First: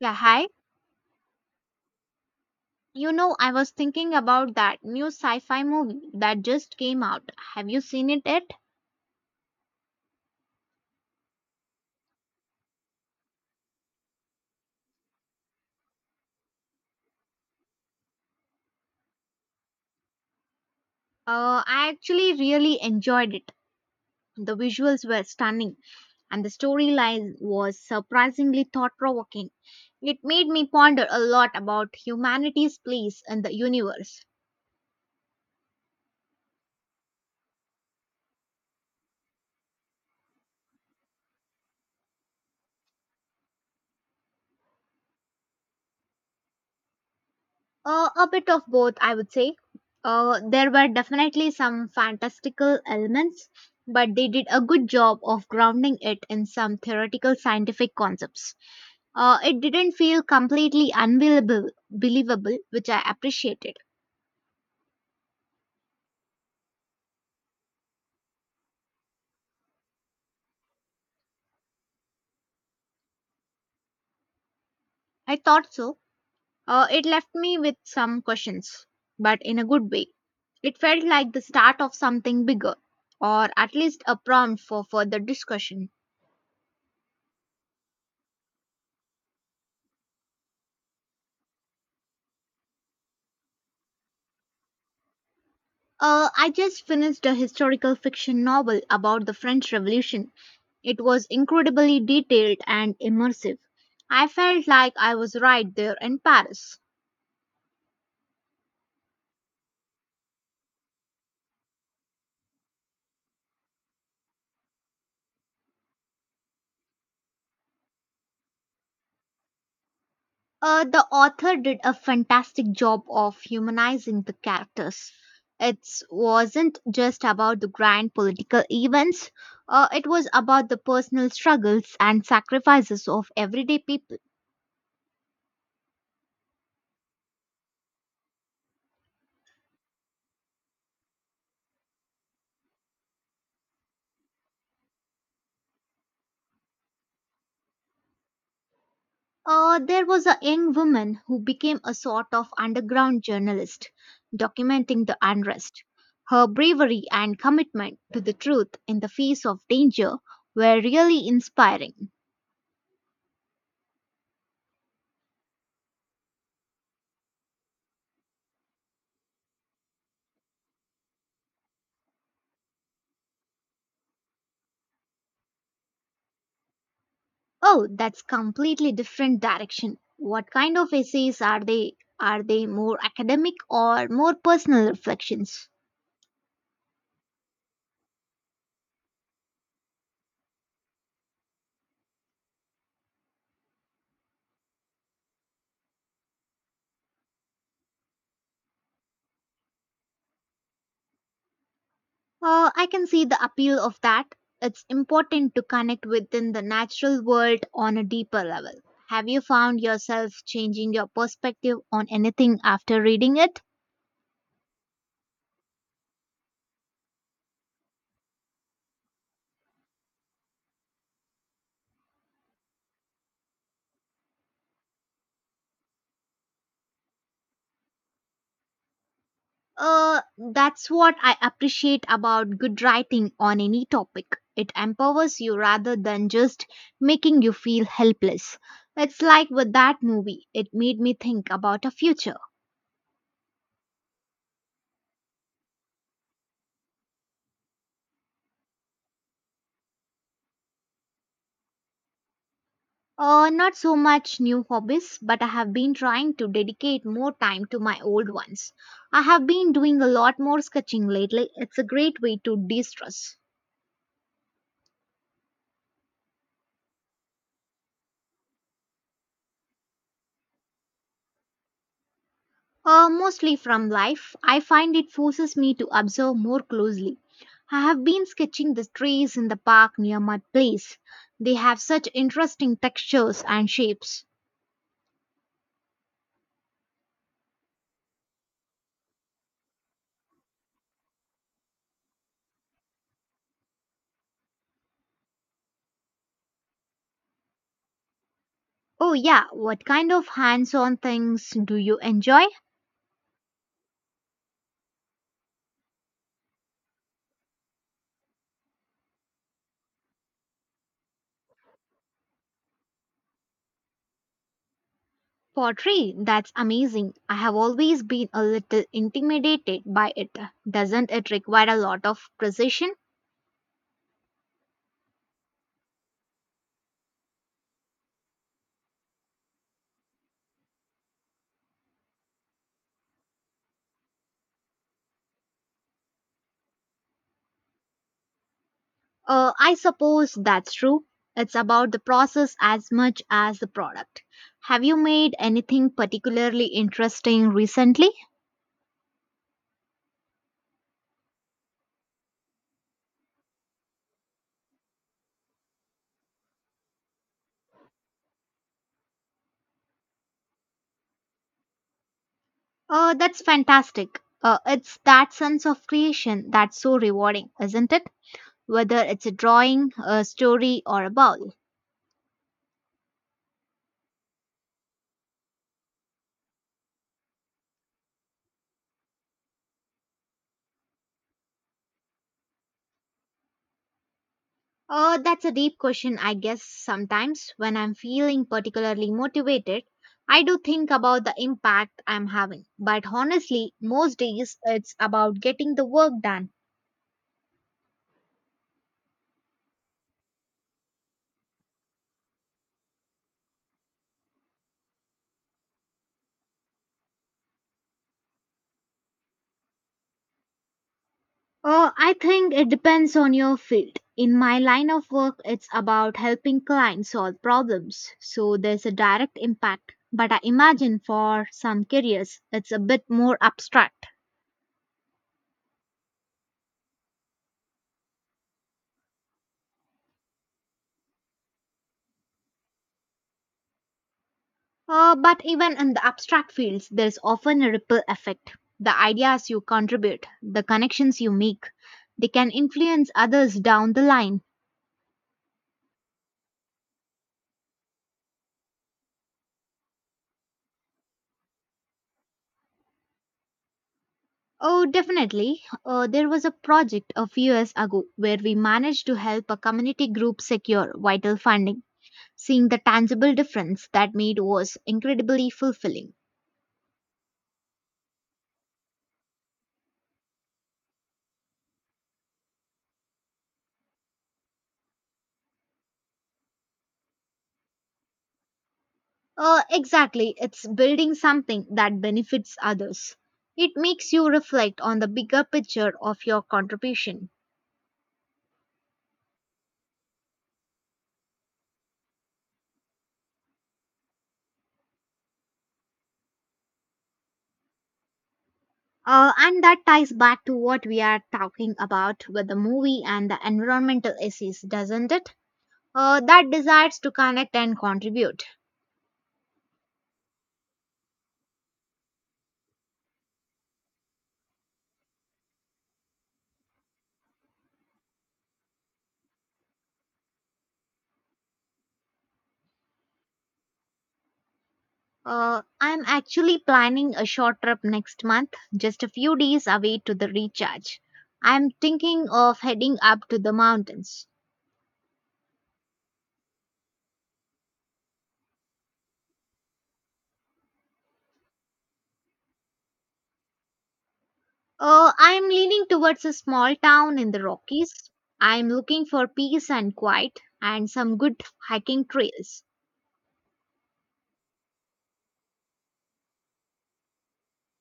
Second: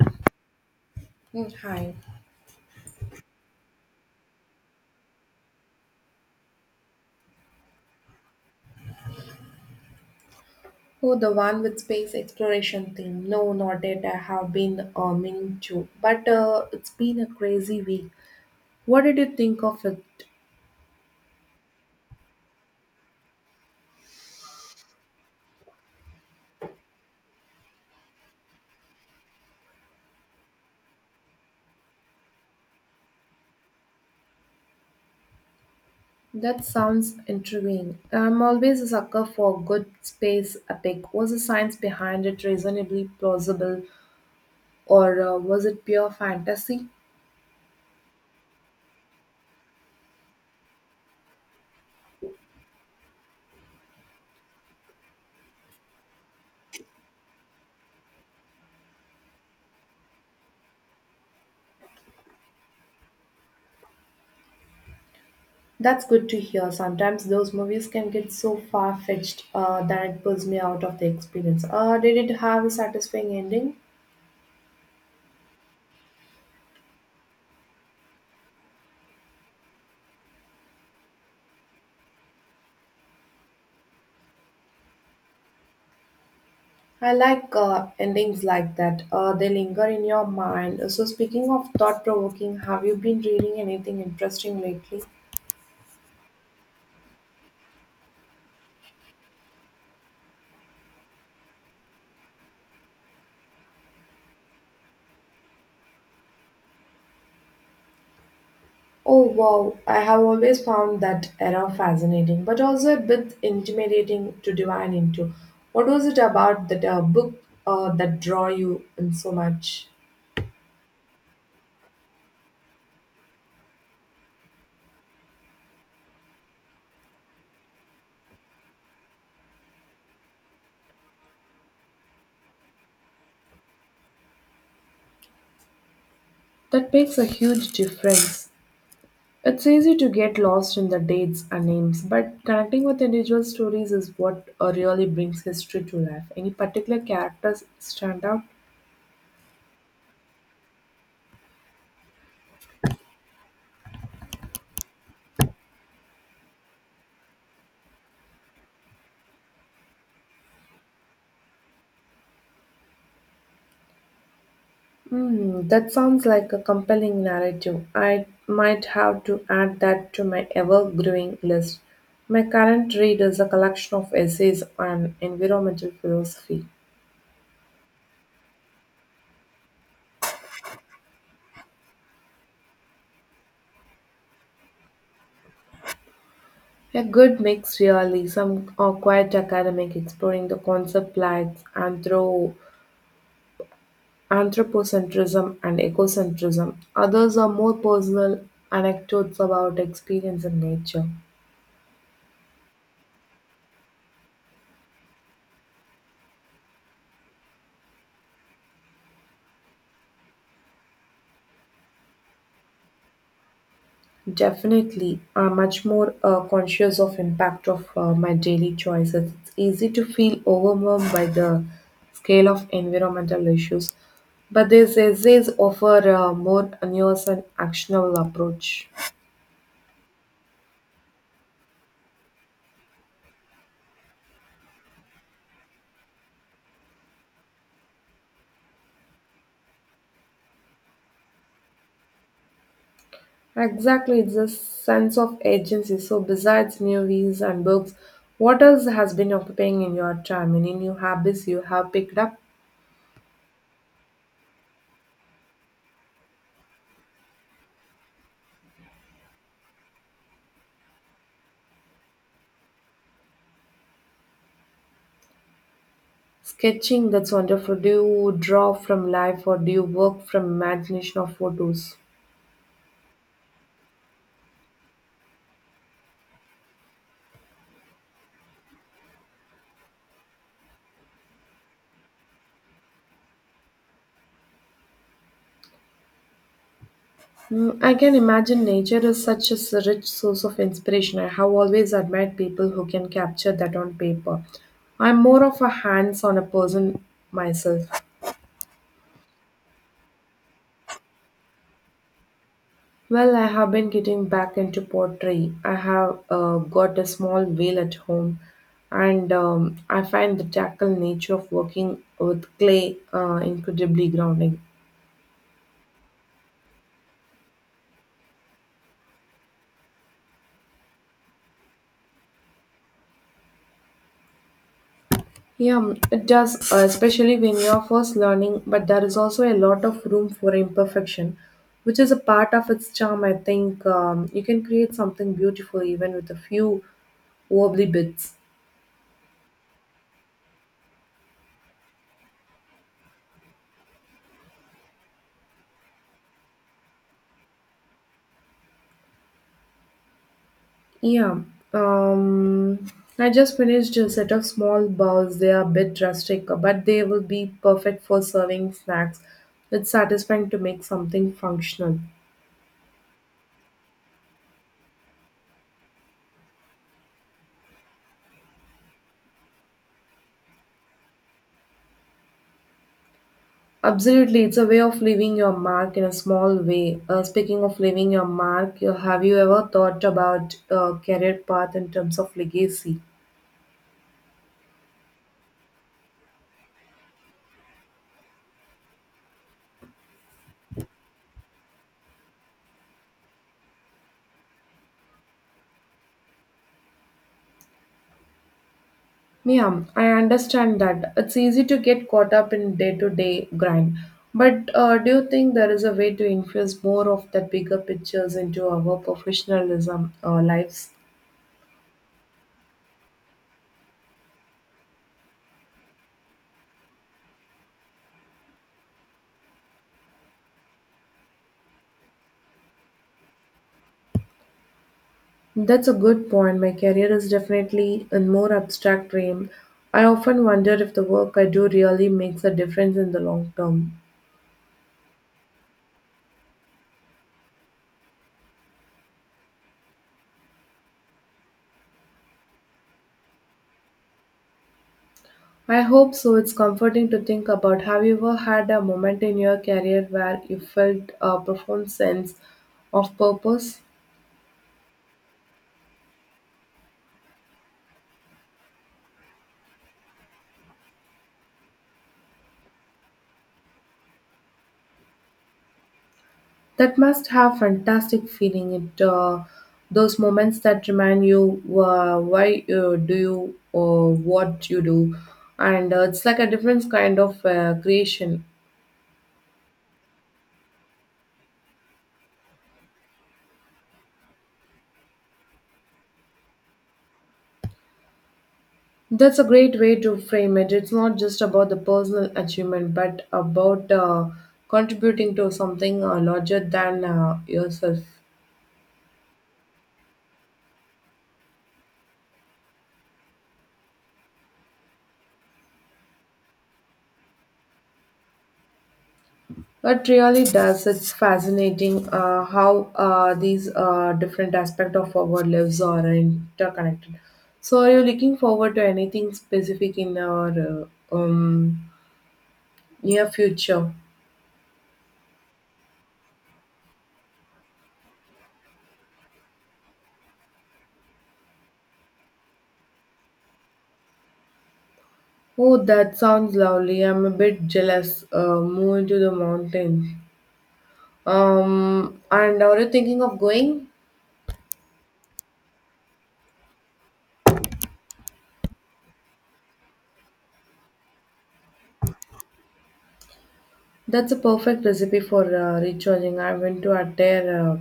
Yeah, hi. Hi. You know, I was thinking about that new sci fi movie that just came out. Have you seen it yet? Oh, the one with space exploration thing. No, not that I have been meaning to. But it's been a crazy week. What did you think of it? I actually really enjoyed it. The visuals were stunning, and the storyline was surprisingly thought provoking. It made me ponder a lot about humanity's place in the universe. That sounds intriguing. I'm always a sucker for good space epic. Was the science behind it reasonably plausible, or was it pure fantasy? A bit of both, I would say. There were definitely some fantastical elements, but they did a good job of grounding it in some theoretical scientific concepts. It didn't feel completely believable, which I appreciated. That's good to hear. Sometimes those movies can get so far fetched that it pulls me out of the experience. Did it have a satisfying ending? I thought so. It left me with some questions, but in a good way. It felt like the start of something bigger, or at least a prompt for further discussion. I like endings like that. They linger in your mind. So, speaking of thought provoking, have you been reading anything interesting lately? I just finished a historical fiction novel about the French Revolution. It was incredibly detailed and immersive. I felt like I was right there in Paris. Oh, wow. I have always found that era fascinating, but also a bit intimidating to divine into. What was it about that book that draw you in so much? The author did a fantastic job of humanizing the characters. It wasn't just about the grand political events, it was about the personal struggles and sacrifices of everyday people. That makes a huge difference. It's easy to get lost in the dates and names, but connecting with individual stories is what really brings history to life. Any particular characters stand out? There was a young woman who became a sort of underground journalist, documenting the unrest. Her bravery and commitment to the truth in the face of danger were really inspiring. Hmm, that sounds like a compelling narrative. I might have to add that to my ever growing list. My current read is a collection of essays on environmental philosophy. Oh, that's completely different direction. What kind of essays are they? Are they more academic or more personal reflections? A good mix, really. Some are quite academic, exploring the concept like anthropocentrism and ecocentrism. Others are more personal anecdotes about experience in nature. I can see the appeal of that. It's important to connect within the natural world on a deeper level. Have you found yourself changing your perspective on anything after reading it? Definitely, I'm much more conscious of impact of my daily choices. It's easy to feel overwhelmed by the scale of environmental issues, but these essays offer a more nuanced and actionable approach. Uh, that's what I appreciate about good writing on any topic. It empowers you rather than just making you feel helpless. It's like with that movie, it made me think about a future. Exactly, it's a sense of agency. So, besides movies and books, what else has been occupying in your time? Any new habits you have picked up? Not so much new hobbies, but I have been trying to dedicate more time to my old ones. I have been doing a lot more sketching lately. It's a great way to de stress. Sketching, that's wonderful. Do you draw from life or do you work from imagination or photos? Mostly from life, I find it forces me to observe more closely. I have been sketching the trees in the park near my place. They have such interesting textures and shapes. I can imagine nature is such a rich source of inspiration. I have always admired people who can capture that on paper. I'm more of a hands on a person myself. Oh, yeah, what kind of hands on things do you enjoy? Well, I have been getting back into pottery. I have got a small wheel at home, and I find the tackle nature of working with clay incredibly grounding. Pottery, that's amazing. I have always been a little intimidated by it. Doesn't it require a lot of precision? Yeah, it does, especially when you are first learning, but there is also a lot of room for imperfection, which is a part of its charm. I think you can create something beautiful even with a few wobbly bits. I suppose that's true. It's about the process as much as the product. Have you made anything particularly interesting recently? Yeah. Um, I just finished a set of small balls. They are a bit rustic, but they will be perfect for serving snacks. It's satisfying to make something functional. That's fantastic. It's that sense of creation that's so rewarding, isn't it? Whether it's a drawing, a story, or a bowl. Absolutely, it's a way of leaving your mark in a small way. Speaking of leaving your mark, have you ever thought about a career path in terms of legacy? That's a deep question, I guess. Sometimes when I'm feeling particularly motivated, I do think about the impact I'm having. But honestly, most days it's about getting the work done. Yeah, I understand that. It's easy to get caught up in day-to-day grind. But do you think there is a way to infuse more of that bigger pictures into our professionalism lives? I think it depends on your field. In my line of work, it's about helping clients solve problems, so there's a direct impact. But I imagine for some careers, it's a bit more abstract. That's a good point. My career is definitely in more abstract realm. I often wonder if the work I do really makes a difference in the long term. But even in the abstract fields, there's often a ripple effect. The ideas you contribute, the connections you make, they can influence others down the line. I hope so. It's comforting to think about. Have you ever had a moment in your career where you felt a profound sense of purpose? Oh, definitely. There was a project a few years ago where we managed to help a community group secure vital funding. Seeing the tangible difference that made was incredibly fulfilling. That must have fantastic feeling. It those moments that remind you why do you what you do, and it's like a different kind of creation. Exactly, it's building something that benefits others. It makes you reflect on the bigger picture of your contribution. That's a great way to frame it. It's not just about the personal achievement, but about contributing to something larger than yourself. And that ties back to what we are talking about with the movie and the environmental essays, doesn't it? That desires to connect and contribute. It really does. It's fascinating how these different aspects of our lives are interconnected. So, are you looking forward to anything specific in our near future? I'm actually planning a short trip next month, just a few days away to the recharge. I'm thinking of heading up to the mountains. Oh, that sounds lovely. I'm a bit jealous. Moving to the mountain. And are you thinking of going? I'm leaning towards a small town in the Rockies. I'm looking for peace and quiet and some good hiking trails. That's a perfect recipe for recharging. I went to Adair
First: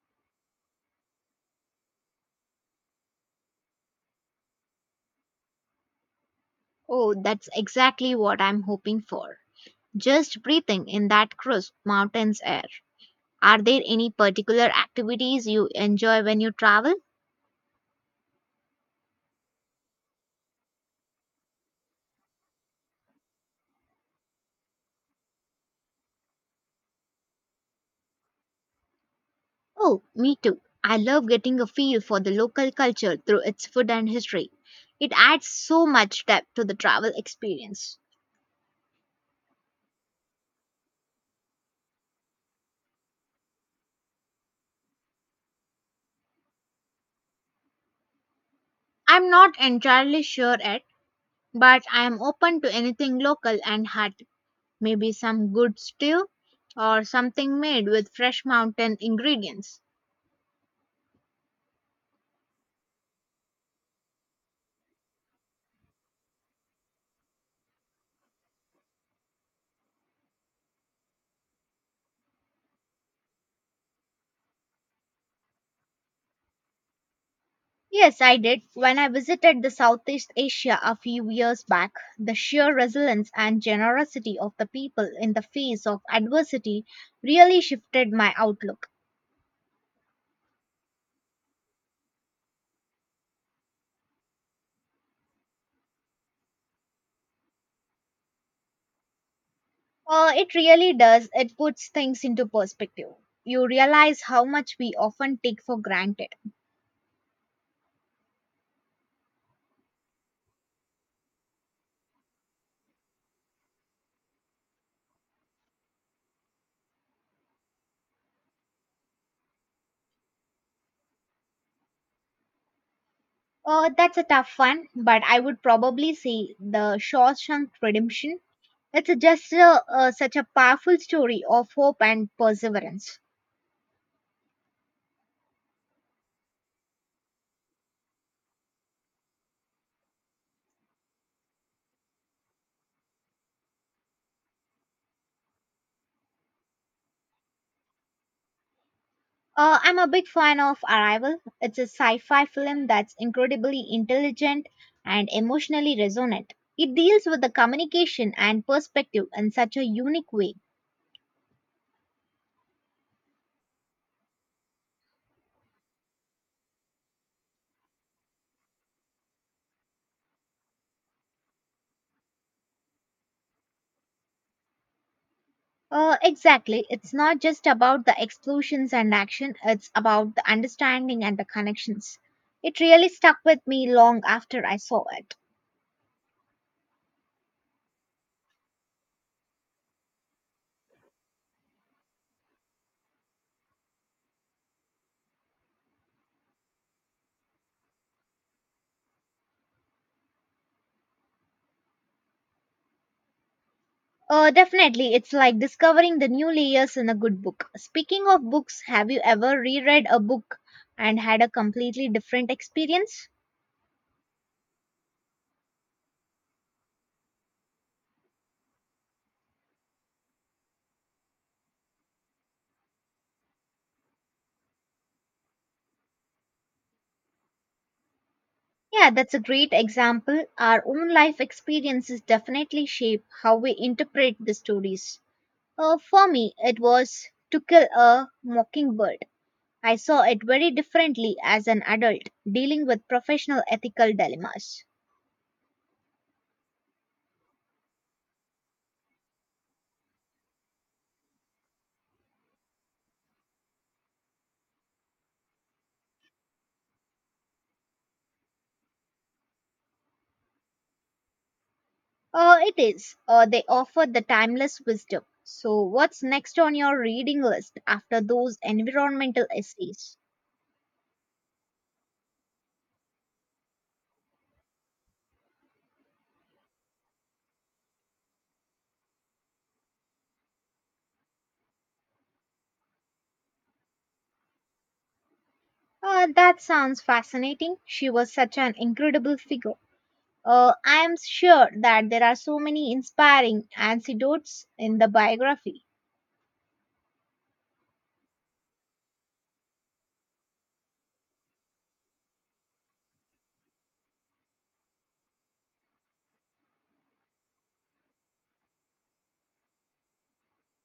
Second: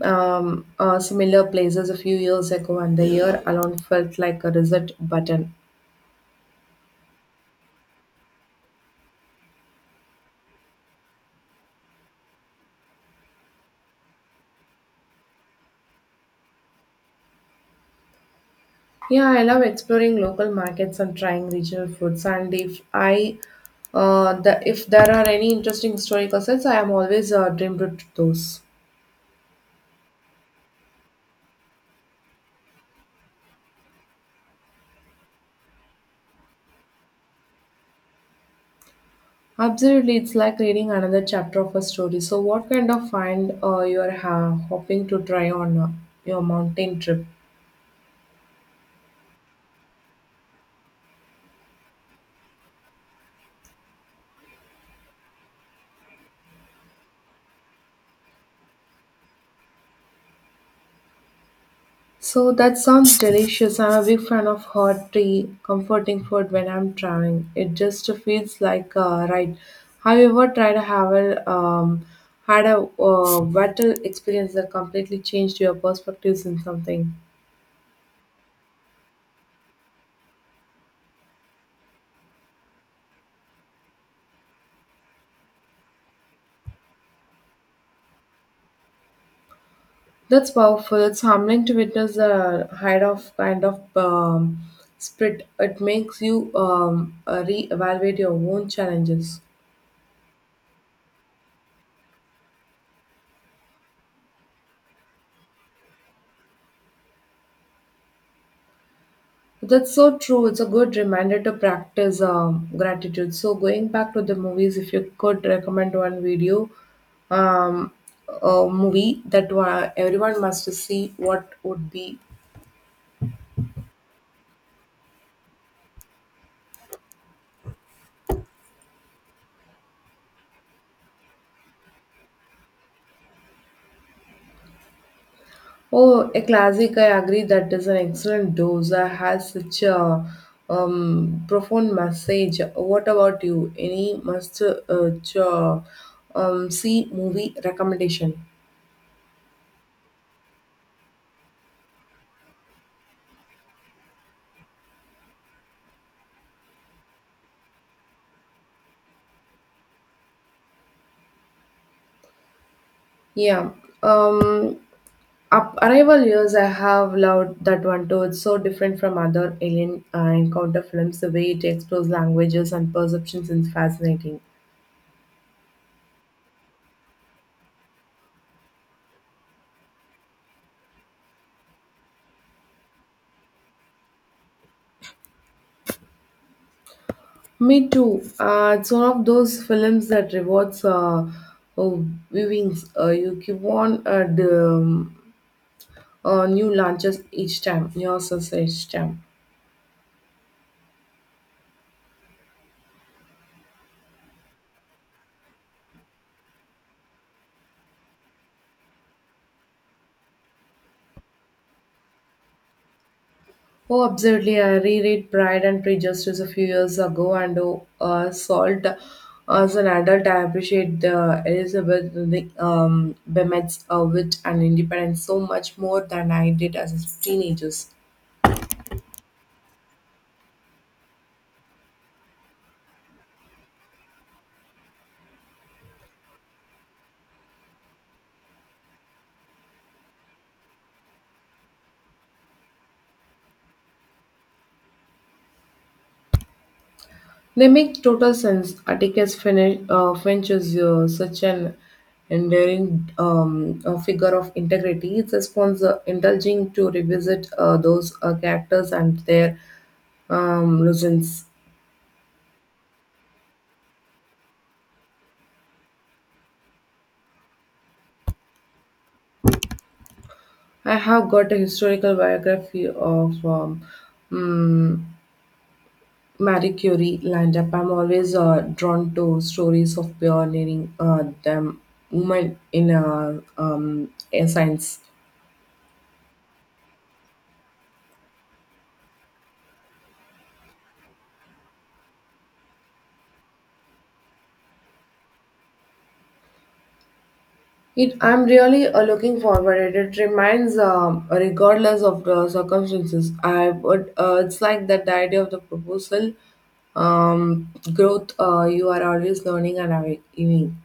Similar places a few years ago, and the year alone felt like a reset button. Oh, that's exactly what I'm hoping for. Just breathing in that crisp mountains air. Are there any particular activities you enjoy when you travel? Yeah, I love exploring local markets and trying regional foods. And if there are any interesting historical sites, I am always dreamed of those. Oh, me too. I love getting a feel for the local culture through its food and history. It adds so much depth to the travel experience. Absolutely, it's like reading another chapter of a story. So, what kind of find you are hoping to try on your mountain trip? I'm not entirely sure yet, but I am open to anything local and hot. Maybe some good stew or something made with fresh mountain ingredients. So that sounds delicious. I'm a big fan of hot tea, comforting food when I'm traveling. It just feels like a ride. Have you ever tried to have a had a battle experience that completely changed your perspectives in something? Yes, I did. When I visited the Southeast Asia a few years back, the sheer resilience and generosity of the people in the face of adversity really shifted my outlook. That's powerful. It's humbling to witness the height of kind of spirit. It makes you re-evaluate your own challenges. It really does. It puts things into perspective. You realize how much we often take for granted. That's so true. It's a good reminder to practice gratitude. So, going back to the movies, if you could recommend one video, um, a movie that everyone must see, what would be? That's a tough one, but I would probably say The Shawshank Redemption. It's just a such a powerful story of hope and perseverance. Oh, a classic. I agree. That is an excellent dose. I has such a profound message. What about you? Any must see movie recommendation? I'm a big fan of Arrival. It's a sci fi film that's incredibly intelligent and emotionally resonant. It deals with the communication and perspective in such a unique way. Yeah. Um, Up Arrival years, I have loved that one too. It's so different from other alien encounter films. The way it explores languages and perceptions is fascinating. Exactly. It's not just about the explosions and action, it's about the understanding and the connections. It really stuck with me long after I saw it. Me too. It's one of those films that rewards oh, viewings. You keep on new launches each time, new sources each time. Definitely, it's like discovering the new layers in a good book. Speaking of books, have you ever reread a book and had a completely different experience? Oh, absolutely. I reread Pride and Prejudice a few years ago and Salt. As an adult, I appreciate the Elizabeth Bennet's wit and independence so much more than I did as a teenager. Yeah, that's a great example. Our own life experiences definitely shape how we interpret the stories. For me, it was To Kill a Mockingbird. I saw it very differently as an adult dealing with professional ethical dilemmas. They make total sense. Finch is such an enduring figure of integrity. It's a sponsor indulging to revisit those characters and their lessons. It is. They offer the timeless wisdom. So, what's next on your reading list after those environmental essays? I have got a historical biography of mm, Marie Curie lined up. I'm always drawn to stories of pioneering them women in science. That sounds fascinating. She was such an incredible figure. I am sure that there are so many inspiring anecdotes in the biography. It, I'm really looking forward. It reminds, regardless of the circumstances, I would. It's like that the idea of the proposal, growth. You are always learning and awakening.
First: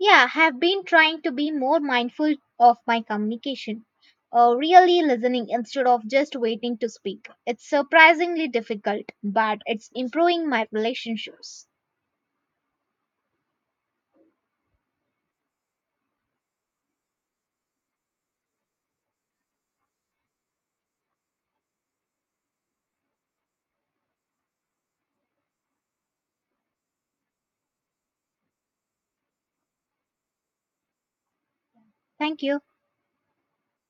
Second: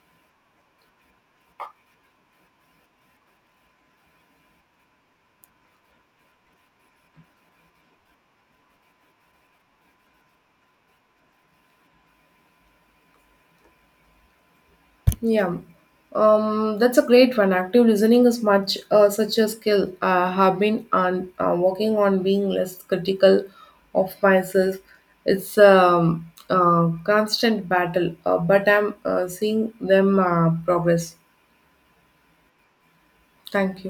Yeah, have been trying to be more mindful of my communication, really listening instead of just waiting to speak. It's surprisingly difficult, but it's improving my relationships. Yeah, that's a great one. Active listening is much such a skill. I have been on working on being less critical of myself. It's a constant battle, but I'm seeing them progress. Thank you. Thank you.